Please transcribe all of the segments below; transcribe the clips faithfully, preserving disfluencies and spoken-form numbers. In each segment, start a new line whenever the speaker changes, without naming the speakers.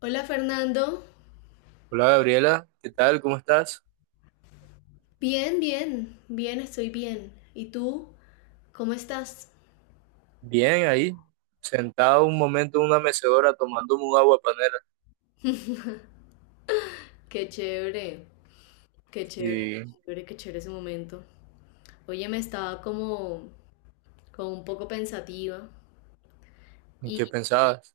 Hola Fernando,
Hola Gabriela, ¿qué tal? ¿Cómo estás?
bien, bien, bien, estoy bien. ¿Y tú? ¿Cómo estás?
Bien, ahí, sentado un momento en una mecedora tomándome un agua panela.
Qué chévere, qué chévere, qué
¿Y
chévere, qué chévere ese momento. Oye, me estaba como, como un poco pensativa
en qué
y
pensabas?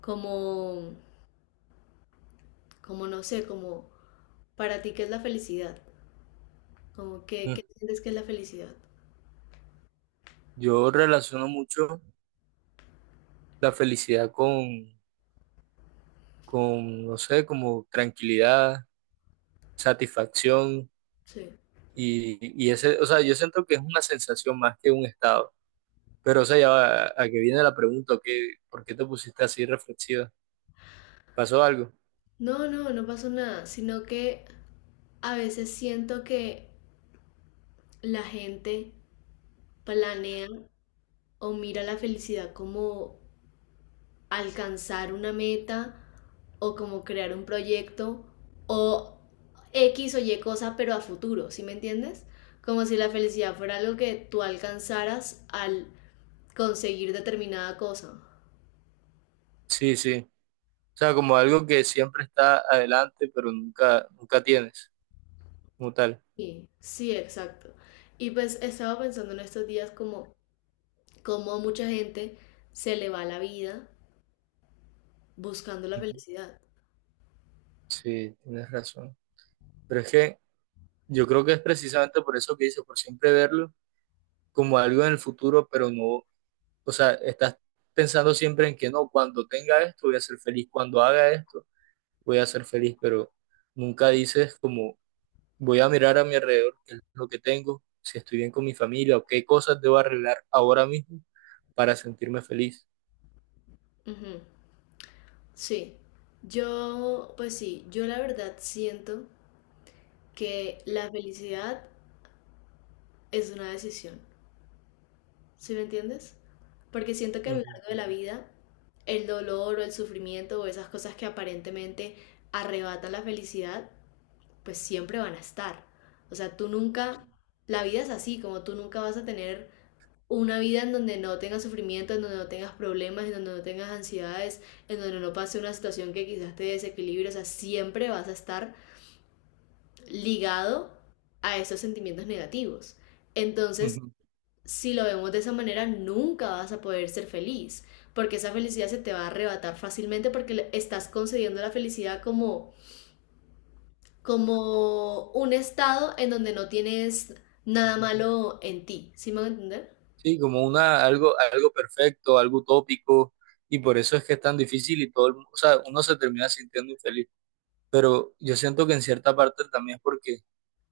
como, como no sé, como para ti qué es la felicidad, como que,
Mm,
¿qué sientes que es la felicidad?
Yo relaciono mucho la felicidad con, con, no sé, como tranquilidad, satisfacción
Sí.
y, y ese, o sea, yo siento que es una sensación más que un estado. Pero, o sea, ya va, a que viene la pregunta, ¿qué, por qué te pusiste así reflexiva? ¿Pasó algo?
No, no, no pasó nada, sino que a veces siento que la gente planea o mira la felicidad como alcanzar una meta o como crear un proyecto o X o Y cosa, pero a futuro, ¿sí me entiendes? Como si la felicidad fuera algo que tú alcanzaras al conseguir determinada cosa.
Sí, sí. O sea, como algo que siempre está adelante, pero nunca, nunca tienes como tal.
Sí, sí, exacto. Y pues estaba pensando en estos días como cómo a mucha gente se le va la vida buscando la
Ujú.
felicidad.
Sí, tienes razón. Pero es que yo creo que es precisamente por eso que dice, por siempre verlo como algo en el futuro, pero no, o sea, estás pensando siempre en que no, cuando tenga esto voy a ser feliz, cuando haga esto voy a ser feliz, pero nunca dices como voy a mirar a mi alrededor, qué es lo que tengo, si estoy bien con mi familia o qué cosas debo arreglar ahora mismo para sentirme feliz.
Ujú, sí. Yo, pues sí, yo la verdad siento que la felicidad es una decisión. ¿Sí me entiendes? Porque siento que a lo
Ujú.
largo de la vida, el dolor o el sufrimiento o esas cosas que aparentemente arrebatan la felicidad, pues siempre van a estar. O sea, tú nunca, la vida es así, como tú nunca vas a tener una vida en donde no tengas sufrimiento, en donde no tengas problemas, en donde no tengas ansiedades, en donde no pase una situación que quizás te desequilibre. O sea, siempre vas a estar ligado a esos sentimientos negativos. Entonces, si lo vemos de esa manera, nunca vas a poder ser feliz, porque esa felicidad se te va a arrebatar fácilmente porque estás concediendo la felicidad como, como un estado en donde no tienes nada
Ujú.
malo en ti. ¿Sí me van a entender?
Sí, como una, algo, algo perfecto, algo utópico, y por eso es que es tan difícil y todo el, mu- o sea, uno se termina sintiendo infeliz. Pero yo siento que en cierta parte también es porque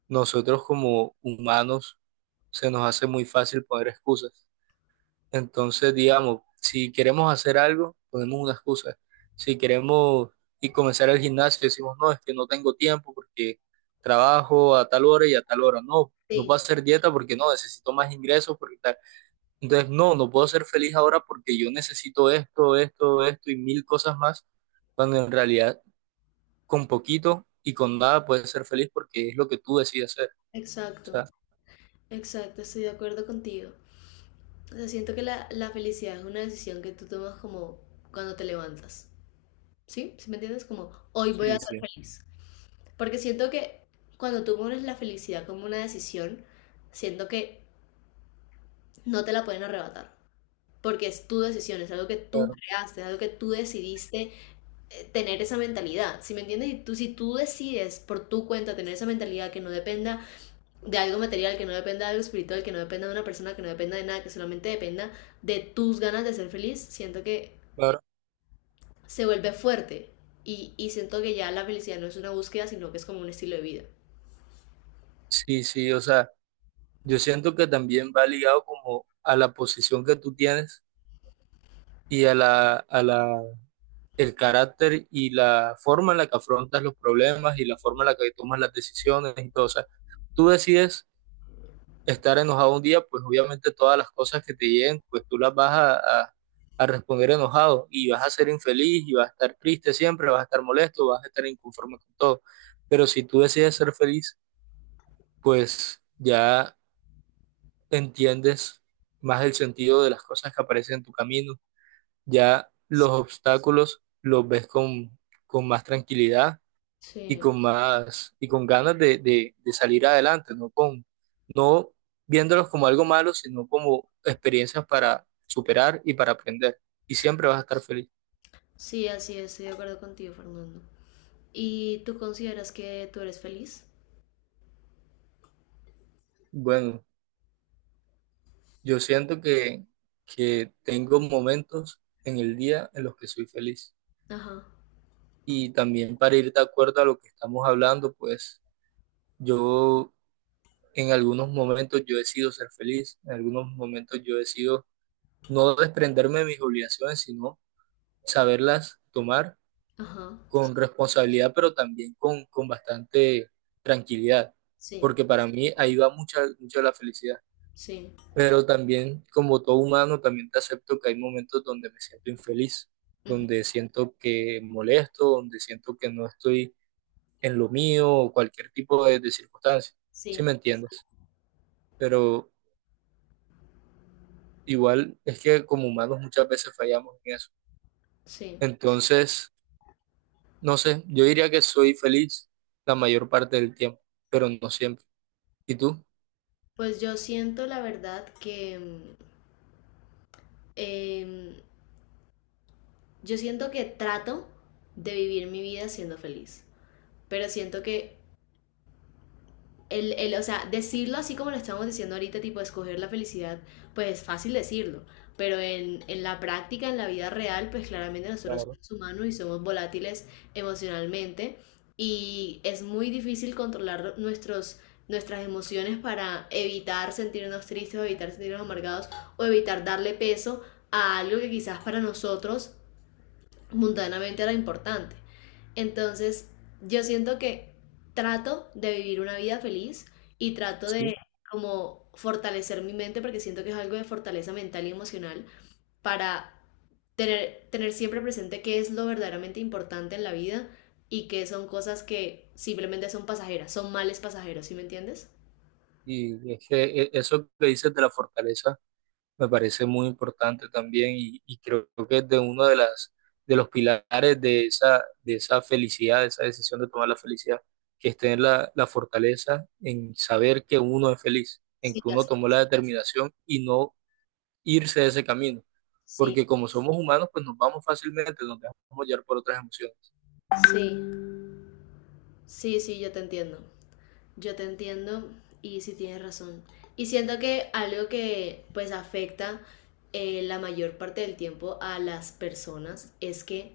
nosotros como humanos se nos hace muy fácil poner excusas. Entonces, digamos, si queremos hacer algo, ponemos una excusa. Si queremos y comenzar el gimnasio, decimos, no, es que no tengo tiempo porque trabajo a tal hora y a tal hora. No, no
Sí,
puedo hacer dieta porque no, necesito más ingresos porque tal. Entonces, no, no puedo ser feliz ahora porque yo necesito esto, esto, esto y mil cosas más, cuando en realidad con poquito y con nada puedes ser feliz porque es lo que tú decides ser. O
exacto,
sea,
exacto, estoy de acuerdo contigo. O sea, siento que la, la felicidad es una decisión que tú tomas como cuando te levantas. ¿Sí? ¿Sí me entiendes? Como hoy voy a
sí,
ser
sí.
feliz. Porque siento que cuando tú pones la felicidad como una decisión, siento que no te la pueden arrebatar, porque es tu decisión, es algo que tú
Claro,
creaste, es algo que tú decidiste eh, tener esa mentalidad. Si me entiendes, y tú, si tú decides por tu cuenta tener esa mentalidad que no dependa de algo material, que no dependa de algo espiritual, que no dependa de una persona, que no dependa de nada, que solamente dependa de tus ganas de ser feliz, siento que
claro.
se vuelve fuerte y, y siento que ya la felicidad no es una búsqueda, sino que es como un estilo de vida.
Sí, sí, o sea, yo siento que también va ligado como a la posición que tú tienes y a la, a la, el carácter y la forma en la que afrontas los problemas y la forma en la que tomas las decisiones y todo. O sea, tú decides estar enojado un día, pues obviamente todas las cosas que te lleguen, pues tú las vas a, a- a responder enojado y vas a ser infeliz y vas a estar triste siempre, vas a estar molesto, vas a estar inconforme con todo. Pero si tú decides ser feliz, pues ya entiendes más el sentido de las cosas que aparecen en tu camino, ya los obstáculos los ves con, con más tranquilidad y
Sí,
con más, y con ganas de, de- de salir adelante, no con, no viéndolos como algo malo, sino como experiencias para superar y para aprender. Y siempre vas a estar feliz.
sí, así es, estoy de acuerdo contigo, Fernando. ¿Y tú consideras que tú eres feliz?
Bueno, yo siento que, que tengo momentos en el día en los que soy feliz.
Ajá.
Y también para ir de acuerdo a lo que estamos hablando, pues yo en algunos momentos yo decido ser feliz, en algunos momentos yo decido no desprenderme de mis obligaciones, sino saberlas tomar
Ajá,
con responsabilidad, pero también con, con bastante tranquilidad,
sí,
porque para mí ahí va mucha, mucha la felicidad.
sí,
Pero también, como todo humano, también te acepto que hay momentos donde me siento infeliz,
ujú,
donde siento que molesto, donde siento que no estoy en lo mío o cualquier tipo de, de circunstancia, ¿sí me
sí,
entiendes? Pero igual es que como humanos muchas veces fallamos en eso.
sí.
Entonces, no sé, yo diría que soy feliz la mayor parte del tiempo, pero no siempre. ¿Y tú?
Pues yo siento la verdad que mm, em, yo siento que trato de vivir mi vida siendo feliz, pero siento que el, el, o sea, decirlo así como lo estamos diciendo ahorita, tipo escoger la felicidad, pues es fácil decirlo, pero en, en la práctica, en la vida real, pues claramente nosotros
Claro,
somos humanos y somos volátiles emocionalmente y es muy difícil controlar nuestros, nuestras emociones para evitar sentirnos tristes o evitar sentirnos amargados o evitar darle peso a algo que quizás para nosotros mundanamente era importante. Entonces, yo siento que trato de vivir una vida feliz y trato de
sí.
como fortalecer mi mente porque siento que es algo de fortaleza mental y emocional para tener, tener siempre presente qué es lo verdaderamente importante en la vida y qué son cosas que simplemente son pasajeras, son males pasajeros, ¿sí me entiendes?
Y es que eh, eso que dices de la fortaleza me parece muy importante también y, y creo que es de uno de las de los pilares de esa de esa felicidad, de esa decisión de tomar la felicidad, que es tener la, la fortaleza en saber que uno es feliz, en
Sí,
que uno tomó
gracias.
la determinación y no irse de ese camino,
Sí,
porque como somos humanos, pues nos vamos fácilmente, nos dejamos llevar por otras emociones.
sí, sí, sí, yo te entiendo. Yo te entiendo y sí tienes razón. Y siento que algo que pues afecta eh, la mayor parte del tiempo a las personas es que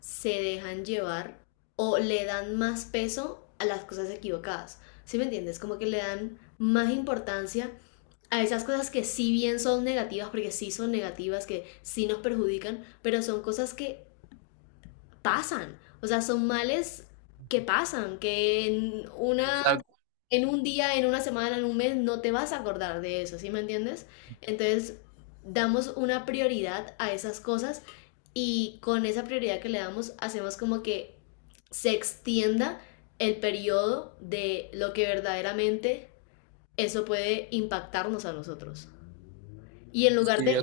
se dejan llevar o le dan más peso a las cosas equivocadas. ¿Sí me entiendes? Como que le dan más importancia a esas cosas que sí bien son negativas, porque sí son negativas, que sí nos perjudican, pero son cosas que pasan. O sea, son males que pasan, que en una
Exacto,
en un día, en una semana, en un mes, no te vas a acordar de eso, ¿sí me entiendes? Entonces, damos una prioridad a esas cosas y con esa prioridad que le damos, hacemos como que se extienda el periodo de lo que verdaderamente eso puede impactarnos a nosotros. Y en lugar de,
sí,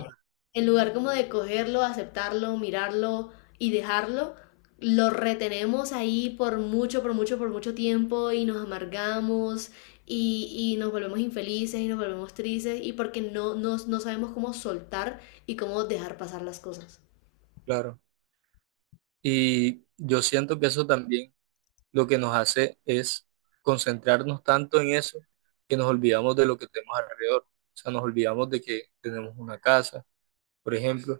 en lugar como de cogerlo, aceptarlo, mirarlo y dejarlo, lo retenemos ahí por mucho, por mucho, por mucho tiempo y nos amargamos y, y nos volvemos infelices y nos volvemos tristes y porque no, no, no sabemos cómo soltar y cómo dejar pasar las cosas.
claro. Y yo siento que eso también lo que nos hace es concentrarnos tanto en eso que nos olvidamos de lo que tenemos alrededor. O sea, nos olvidamos de que tenemos una casa, por ejemplo,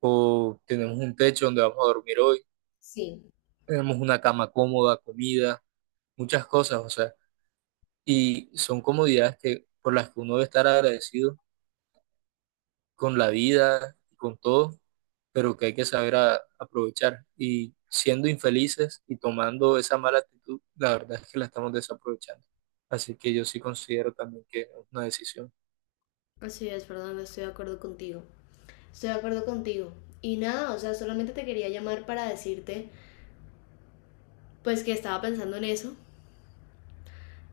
o tenemos un techo donde vamos a dormir hoy,
Sí,
tenemos una cama cómoda, comida, muchas cosas, o sea, y son comodidades que, por las que uno debe estar agradecido con la vida, con todo, pero que hay que saber a- aprovechar. Y siendo infelices y tomando esa mala actitud, la verdad es que la estamos desaprovechando. Así que yo sí considero también que es una decisión.
así es, perdón, estoy de acuerdo contigo. Estoy de acuerdo contigo. Y nada, o sea, solamente te quería llamar para decirte, pues que estaba pensando en eso,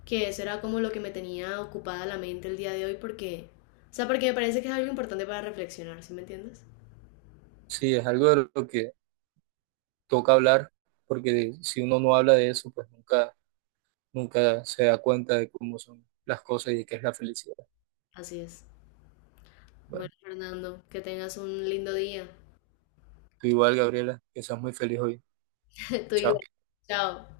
que eso era como lo que me tenía ocupada la mente el día de hoy porque, o sea, porque me parece que es algo importante para reflexionar, ¿sí me entiendes?
Sí, es algo de lo que toca hablar, porque si uno no habla de eso, pues nunca, nunca se da cuenta de cómo son las cosas y de qué es la felicidad.
Así es. Bueno,
Bueno,
Fernando, que tengas un lindo día.
tú igual, Gabriela, que seas muy feliz hoy.
Tú
Chao.
igual. Chao.